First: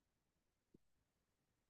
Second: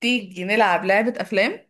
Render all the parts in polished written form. تيجي نلعب لعبة أفلام.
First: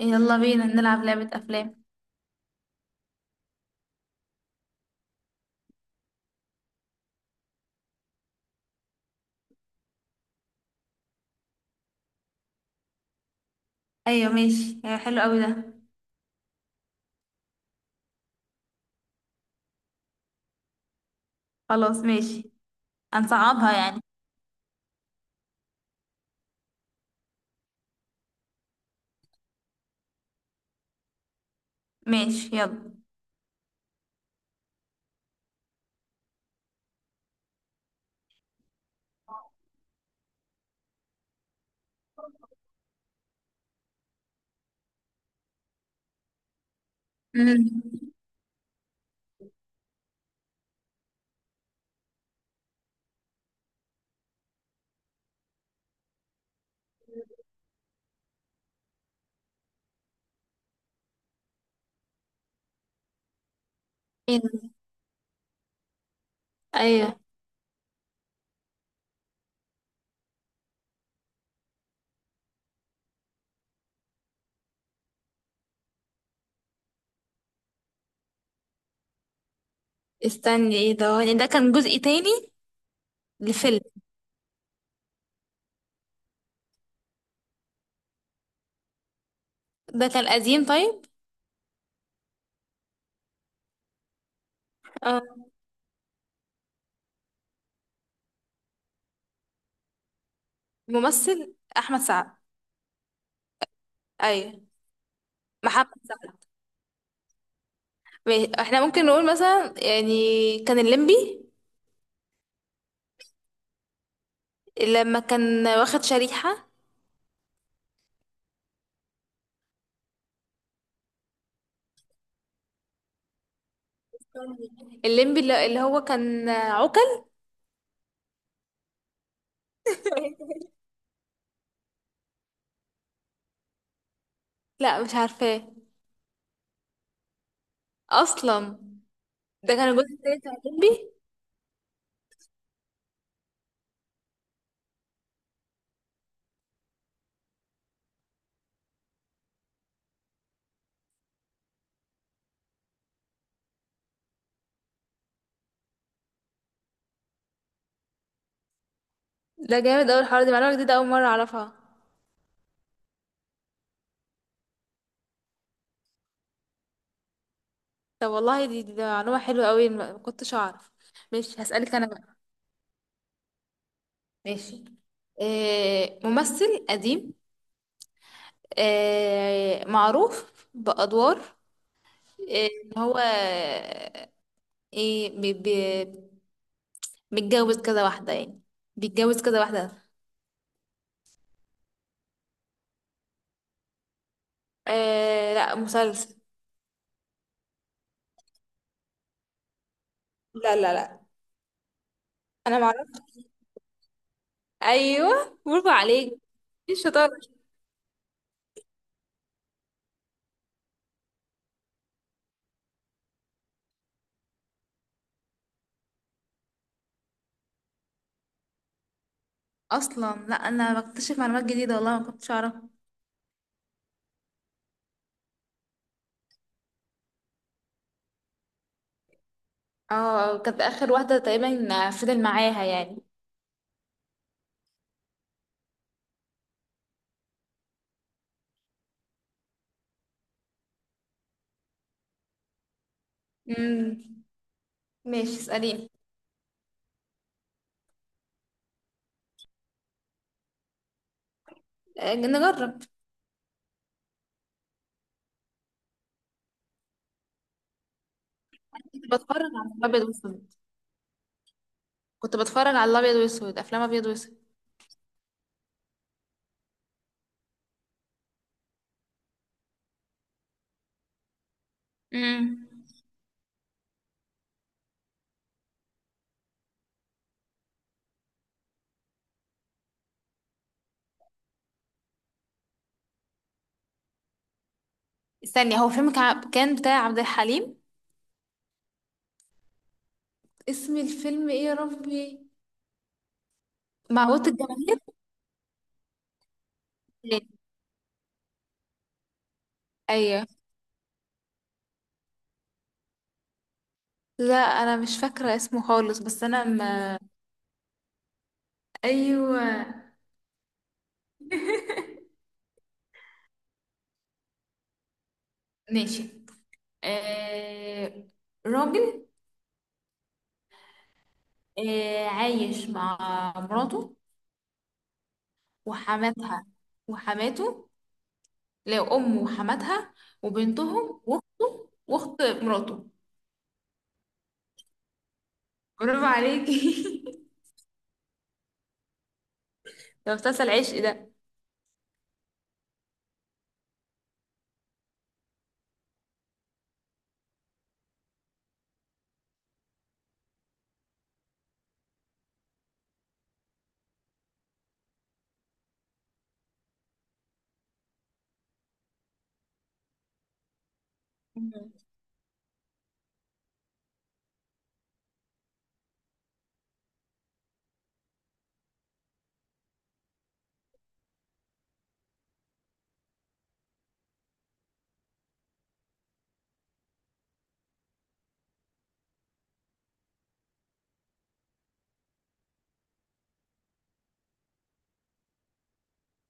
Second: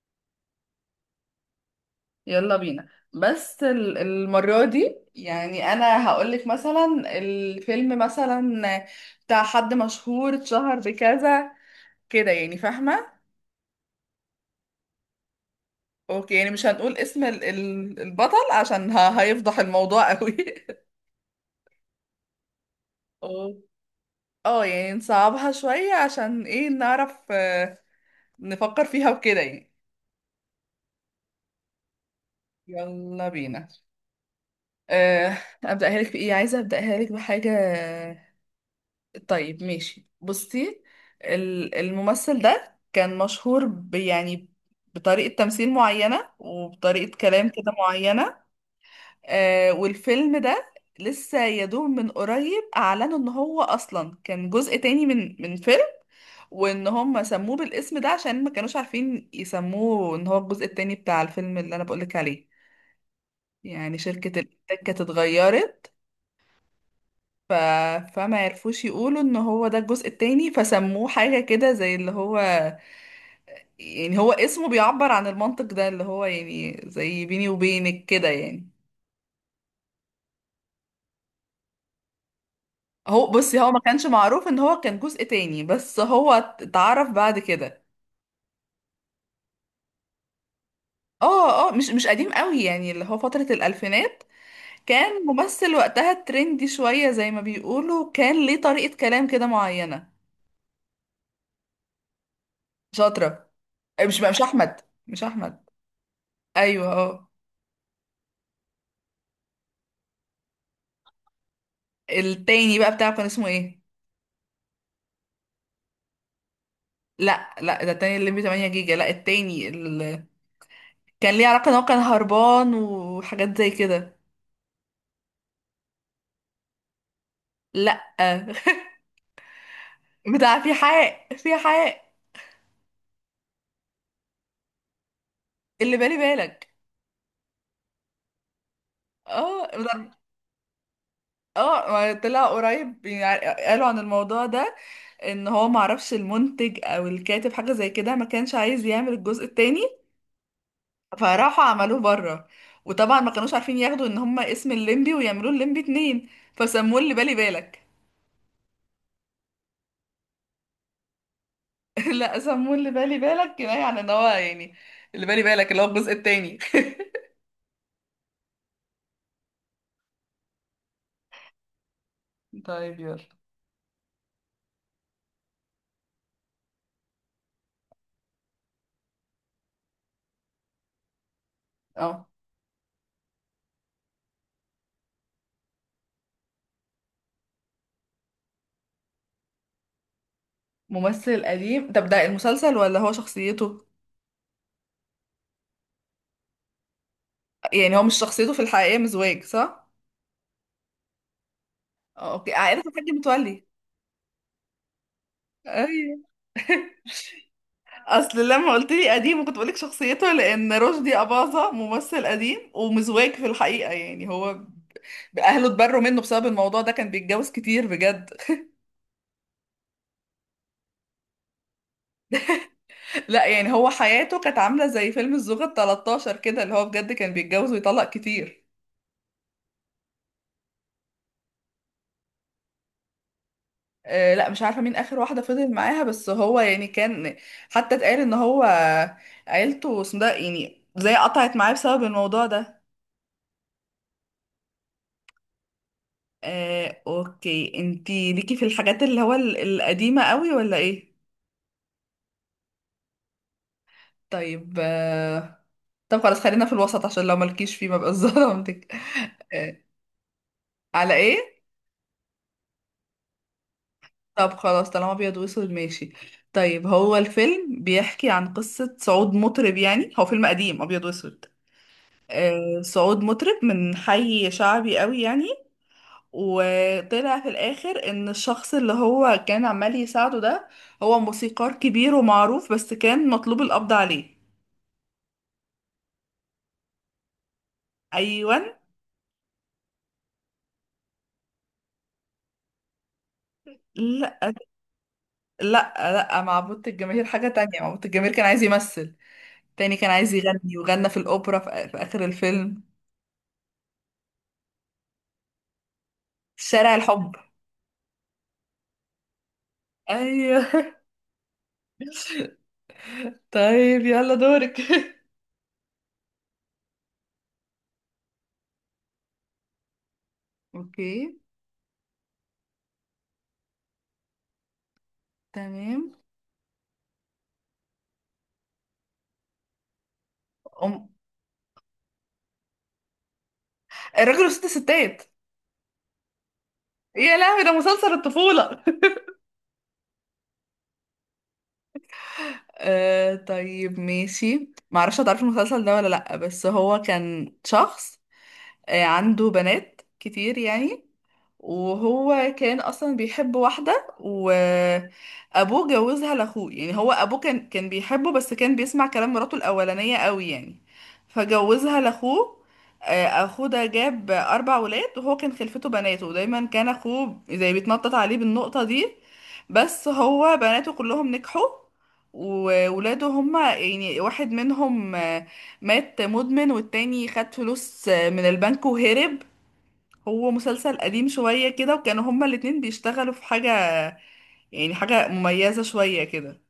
يلا بينا نلعب لعبة أفلام. يلا بينا، بس المرة دي، يعني أنا هقولك مثلا الفيلم مثلا بتاع حد مشهور اتشهر بكذا كده، يعني فاهمة؟ أيوة ماشي، أيوة حلو أوي ده. أوكي، يعني مش هنقول اسم البطل عشان هيفضح الموضوع قوي. خلاص ماشي. أو- هنصعبها يعني. اه يعني نصعبها شوية عشان ايه نعرف، نفكر فيها وكده يعني. ماشي يلا. يلا بينا. آه، أبدأها لك بإيه؟ عايزة أبدأها لك بحاجة. طيب ماشي، بصي. الممثل ده كان مشهور يعني بطريقة تمثيل معينة وبطريقة كلام امم كده معينة. آه، والفيلم ده لسه يا دوب من قريب أعلنوا إن هو أصلا كان جزء تاني من فيلم، وإن هم سموه بالاسم ده عشان ما كانوش عارفين يسموه إن هو الجزء التاني بتاع الفيلم اللي أنا بقولك عليه. يعني شركة ايه ده؟ الإنتاج كانت اتغيرت. ايوه. ف... فما يعرفوش يقولوا ان هو ده الجزء التاني، فسموه حاجة كده زي اللي هو، يعني هو اسمه بيعبر عن المنطق ده، اللي هو يعني زي بيني وبينك كده يعني. استني ايه ده، ده كان جزء تاني هو بصي، هو ما لفيلم؟ كانش معروف ان هو كان جزء تاني، بس هو اتعرف بعد كده. ده كان قديم طيب؟ اه اه، مش قديم قوي، يعني اللي هو فترة الألفينات. اه، كان ممثل وقتها ترندي شوية زي ما بيقولوا، كان ليه طريقة كلام كده معينة. ممثل احمد سعد. شاطرة. مش ايوه، أحمد. مش أحمد. محمد سعد. أيوه اه. ماشي. احنا ممكن نقول مثلا يعني كان الليمبي التاني بقى بتاعه كان اسمه ايه؟ لما كان واخد شريحة. لا لا، ده التاني الليمبي 8 جيجا، لا التاني كان ليه علاقة ان هو كان هربان وحاجات زي كده. الليمبي اللي هو كان عوكل. لا. بتاع في حق لا مش عارفاه اللي بالي بالك. اصلا. اه ده كان الجزء التالت بتاع الليمبي. اه ما طلع قريب يعني قالوا عن الموضوع ده، ان هو معرفش المنتج او الكاتب حاجة زي كده، ما كانش عايز يعمل الجزء التاني، فراحوا عملوه بره. وطبعا ما كانوش عارفين ياخدوا ان هما اسم الليمبي ويعملوه الليمبي اتنين، فسموه اللي بالي بالك. ده جامد اوي الحوار، دي معلومة جديدة أول مرة أعرفها. لا سمون اللي بالي بالك كفايه على ان هو يعني اللي بالي بالك اللي هو الجزء التاني. طب والله دي، دي معلومة حلوة أوي، ما كنتش أعرف. ماشي هسألك أنا بقى. طيب يلا. ماشي. آه، ممثل قديم. آه، معروف بأدوار. اه آه، إن هو آه، إيه بي بي، متجوز كذا واحدة يعني، بيتجوز كذا واحدة. ممثل قديم. طب ده المسلسل ولا هو شخصيته؟ آه لا، مسلسل. يعني هو مش شخصيته في الحقيقة مزواج صح؟ لا لا لا. اه اوكي، أنا عائلة الحاج معرفش. متولي. أيوه برافو ايوه. عليك. ايه الشطارة. اصل لما قلت لي قديم كنت بقولك شخصيته، لان رشدي اباظة ممثل قديم ومزواج في الحقيقة. يعني هو اهله اتبروا منه بسبب الموضوع ده، كان بيتجوز كتير بجد. اصلا لا، انا بكتشف معلومات جديده والله ما كنتش اعرفها. لا يعني هو حياته كانت عاملة زي فيلم الزوجة ال 13 كده، اللي هو بجد كان بيتجوز ويطلق كتير. اه كانت اخر واحدة تقريبا فضل معاها يعني. آه لا مش عارفة مين آخر واحدة فضل معاها، بس هو يعني كان، حتى اتقال ان هو عيلته اسمه ده يعني زي قطعت معاه بسبب الموضوع ده. امم ماشي اساليني. آه اوكي، انتي ليكي في الحاجات اللي هو القديمة قوي ولا ايه؟ آه، نجرب. طيب آه، طب خلاص خلينا في الوسط عشان لو ملكيش فيه ما بقاش ظلمتك. كنت بتفرج آه، على الابيض واسود. على ايه؟ كنت بتفرج على الابيض واسود، افلام ابيض طب واسود. خلاص، طالما ابيض واسود ماشي. طيب هو الفيلم بيحكي عن قصة صعود مطرب، يعني هو فيلم قديم ابيض واسود. امم آه صعود مطرب من حي شعبي قوي يعني. وطلع في الاخر ان الشخص اللي هو كان عمال يساعده ده هو موسيقار كبير ومعروف، بس كان مطلوب القبض عليه. استني، هو فيلم كان بتاع عبد الحليم؟ ايوان. اسم الفيلم ايه يا ربي؟ لا معوضة الجماهير. لا لا، معبود الجماهير حاجة تانية. معبود الجماهير كان عايز يمثل تاني، كان عايز ايوه. يغني وغنى في الاوبرا في اخر الفيلم. لا انا مش فاكرة اسمه خالص، بس انا شارع الحب. ما. ايوه. ايوه. طيب يلا دورك. ماشي. آه... راجل، اوكي. آه، عايش مع مراته تمام. وحماتها. وحماته. لا، أمه وحماتها أم... وبنتهم وأخته وأخت مراته. الراجل وست ستات. برافو عليكي. يا لهوي ده مسلسل الطفولة. ده مسلسل عشق ده. آه طيب ماشي، معرفش هتعرفي المسلسل ده ولا لأ، بس هو كان شخص عنده بنات كتير يعني، وهو كان اصلا بيحب واحده، وابوه جوزها لاخوه. يعني هو ابوه كان بيحبه بس كان بيسمع كلام مراته الاولانيه قوي يعني، فجوزها مم. لاخوه. اخوه ده جاب اربع ولاد، وهو كان خلفته بناته، ودايما كان اخوه زي بيتنطط عليه بالنقطه دي، بس هو بناته كلهم نجحوا، وولاده هما يعني واحد منهم مات مدمن، والتاني خد فلوس من البنك وهرب. هو مسلسل قديم شوية كده، وكانوا هما الاتنين بيشتغلوا في حاجة يعني حاجة مميزة شوية كده.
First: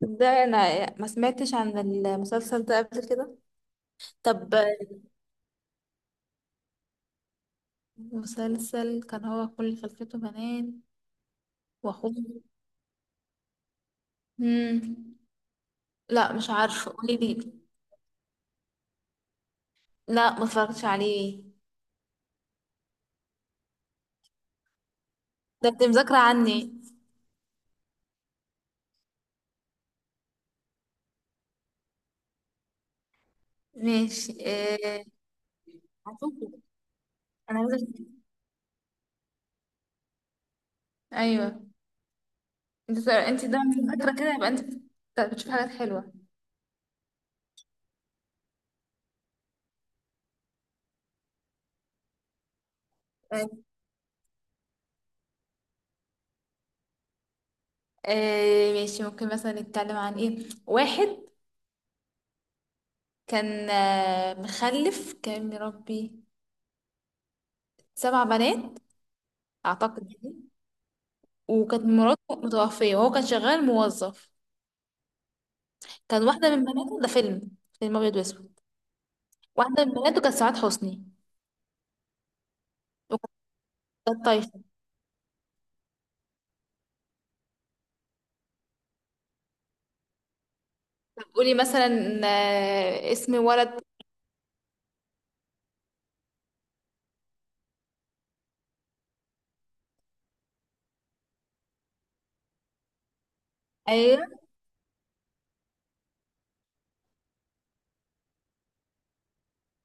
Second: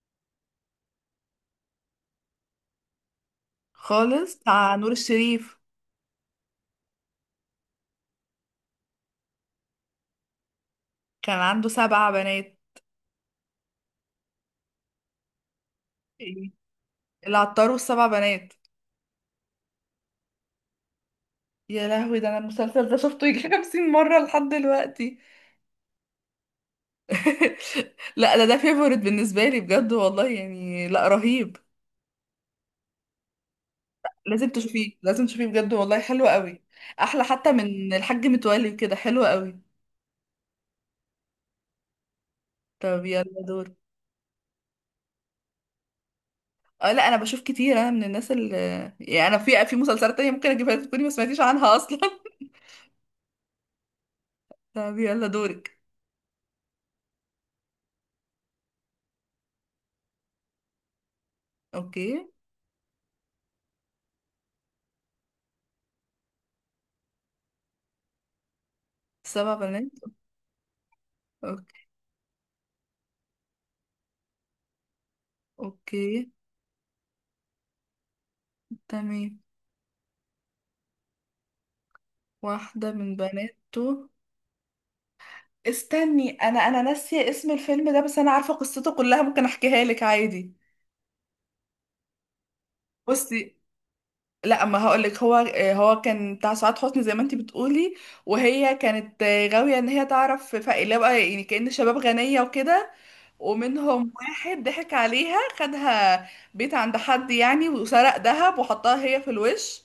ده انا ما سمعتش عن المسلسل ده قبل كده. خالص، طب بتاع نور الشريف. مسلسل كان هو كل خلفته بنات كان عنده سبع واخوه. بنات. مم. لا إيه؟ مش عارفه، قولي لي. العطار والسبع بنات. لا ما اتفرجتش عليه. يا لهوي ده انا المسلسل ده شفته يجي 50 مرة لحد دلوقتي. ده انت مذاكره عني. لا ده ده فيفورت بالنسبة لي بجد والله يعني، لا رهيب. ماشي لازم تشوفيه، آه، لازم تشوفيه بجد والله، حلو هشوفه. قوي. احلى حتى انا عايزه من أشوف- الحاج متولي، كده حلو قوي. ايوه. طب يلا انت ده دور. فاكره كده، يبقى انت بتشوف حاجات حلوه. اه لا انا بشوف كتير، انا من الناس اللي يعني، انا في مسلسلات تانية ممكن اجيبها لك تكوني ما سمعتيش عنها اصلا. طيب. طب يلا دورك. آه ماشي، ممكن مثلا نتكلم عن ايه، واحد اوكي. كان آه مخلف، كان مربي سبع بنات سبع بنات. اعتقد يعني. وكانت اوكي. مراته متوفيه وهو كان شغال موظف. كان اوكي. واحده من بناته، ده فيلم، فيلم ابيض واسود. تمام. واحده من بناته كانت سعاد حسني، واحدة من بناته. وكانت طايشه. استني، انا ناسية اسم الفيلم ده، بس انا عارفة قصته كلها، ممكن احكيها لك عادي. طب قولي مثلا آه اسم بصي، ولد. لا اما هقول لك. هو هو كان بتاع سعاد حسني زي ما انتي بتقولي، وهي كانت غاوية ان هي تعرف فقير اللي هو بقى، يعني كأن شباب غنية وكده. ومنهم ايوه واحد ضحك عليها، خدها بيت عند حد يعني، وسرق ذهب وحطها هي في الوش،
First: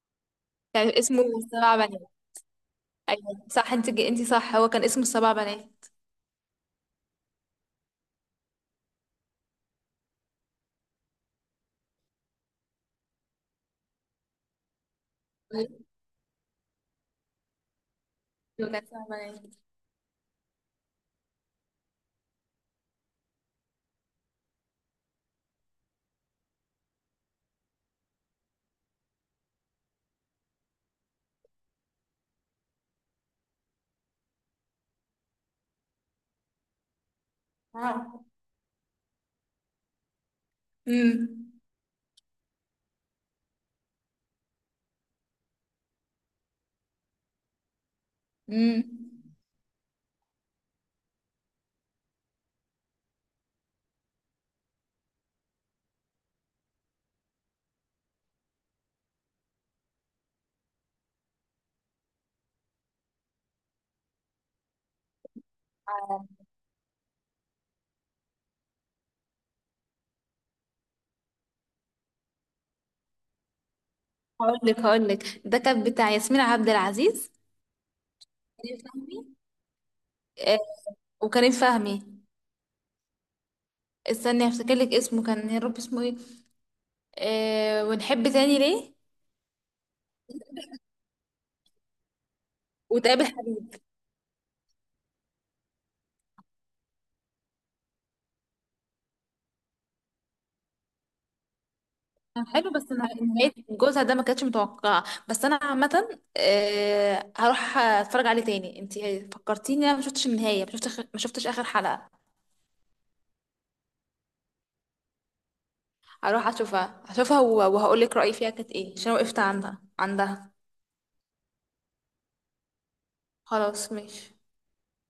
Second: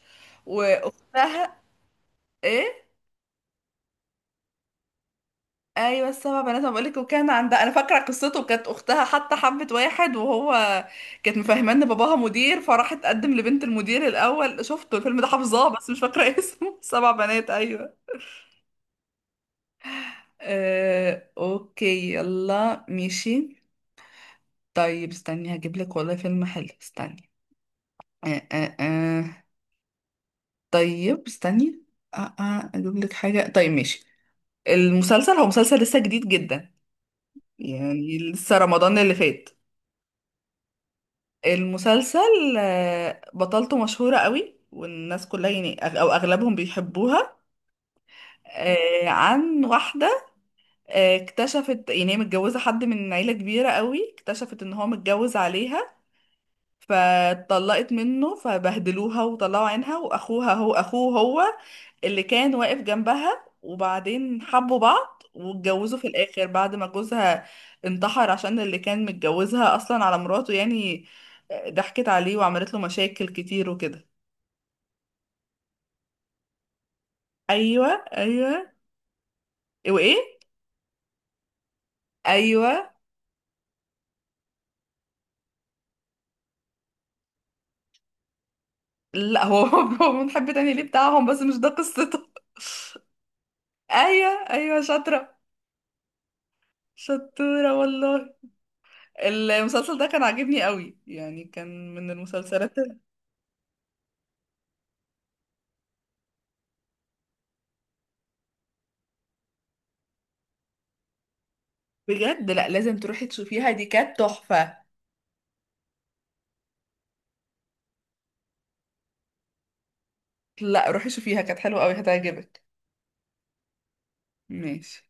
كان اسمه واختها. سبع بنات. ايه؟ ايوه صح، انت انت صح، هو كان اسمه السبع بنات. ايوه السبع بنات ما بقولك. وكان عندها انا فاكره قصته، كانت اختها حتى حبت واحد وهو كانت مفهمه ان باباها مدير، فراحت تقدم لبنت المدير. الاول شفته الفيلم ده حافظاه، ايوه بس مش فاكره اسمه. سبع بنات ايوه. كان سبع بنات. اوكي يلا ماشي. طيب استني هجيب لك والله فيلم حلو، استني. آه آه آه. طيب استني، اجيب لك حاجة. طيب ماشي. المسلسل هو مسلسل لسه جديد جدا، يعني اه. لسه رمضان اللي فات. امم المسلسل بطلته مشهورة قوي، والناس كلها يعني او اغلبهم بيحبوها. امم. عن واحدة اكتشفت يعني هي متجوزة حد من عيلة كبيرة قوي، اكتشفت ان هو متجوز عليها، فاتطلقت منه، فبهدلوها وطلعوا عينها، واخوها هو اخوه، هو اللي كان واقف جنبها، وبعدين حبوا بعض واتجوزوا في الاخر بعد ما جوزها انتحر، عشان اللي كان متجوزها اصلا على مراته، يعني ضحكت عليه وعملت له مشاكل كتير وكده. هقول لك، هقول لك ده كان بتاع ياسمين عبد العزيز، ايوه. ايوه. كريم فهمي. وايه؟ آه، وكريم فهمي. ايوه. استني هفتكر لك اسمه، كان يا رب اسمه ايه؟ آه، ونحب تاني ليه. لا هو هو منحب تاني ليه بتاعهم، بس مش ده قصته. وتقابل حبيب. ايوه ايوه، شاطره. شطوره والله. المسلسل ده كان عاجبني قوي، يعني كان من كان حلو، المسلسلات. نهاية جوزها ده ما كانتش متوقعة. بس انا عامة آه هروح اتفرج عليه تاني. انت فكرتيني، انا ما شفتش النهاية، ما شفتش اخر حلقة. بجد لا لازم تروحي تشوفيها، دي كانت تحفة. هروح اشوفها اشوفها، وهقول لك رأيي فيها كانت ايه، عشان وقفت عندها عندها. لا روحي شوفيها، كانت حلوة قوي، هتعجبك. خلاص ماشي. ماشي.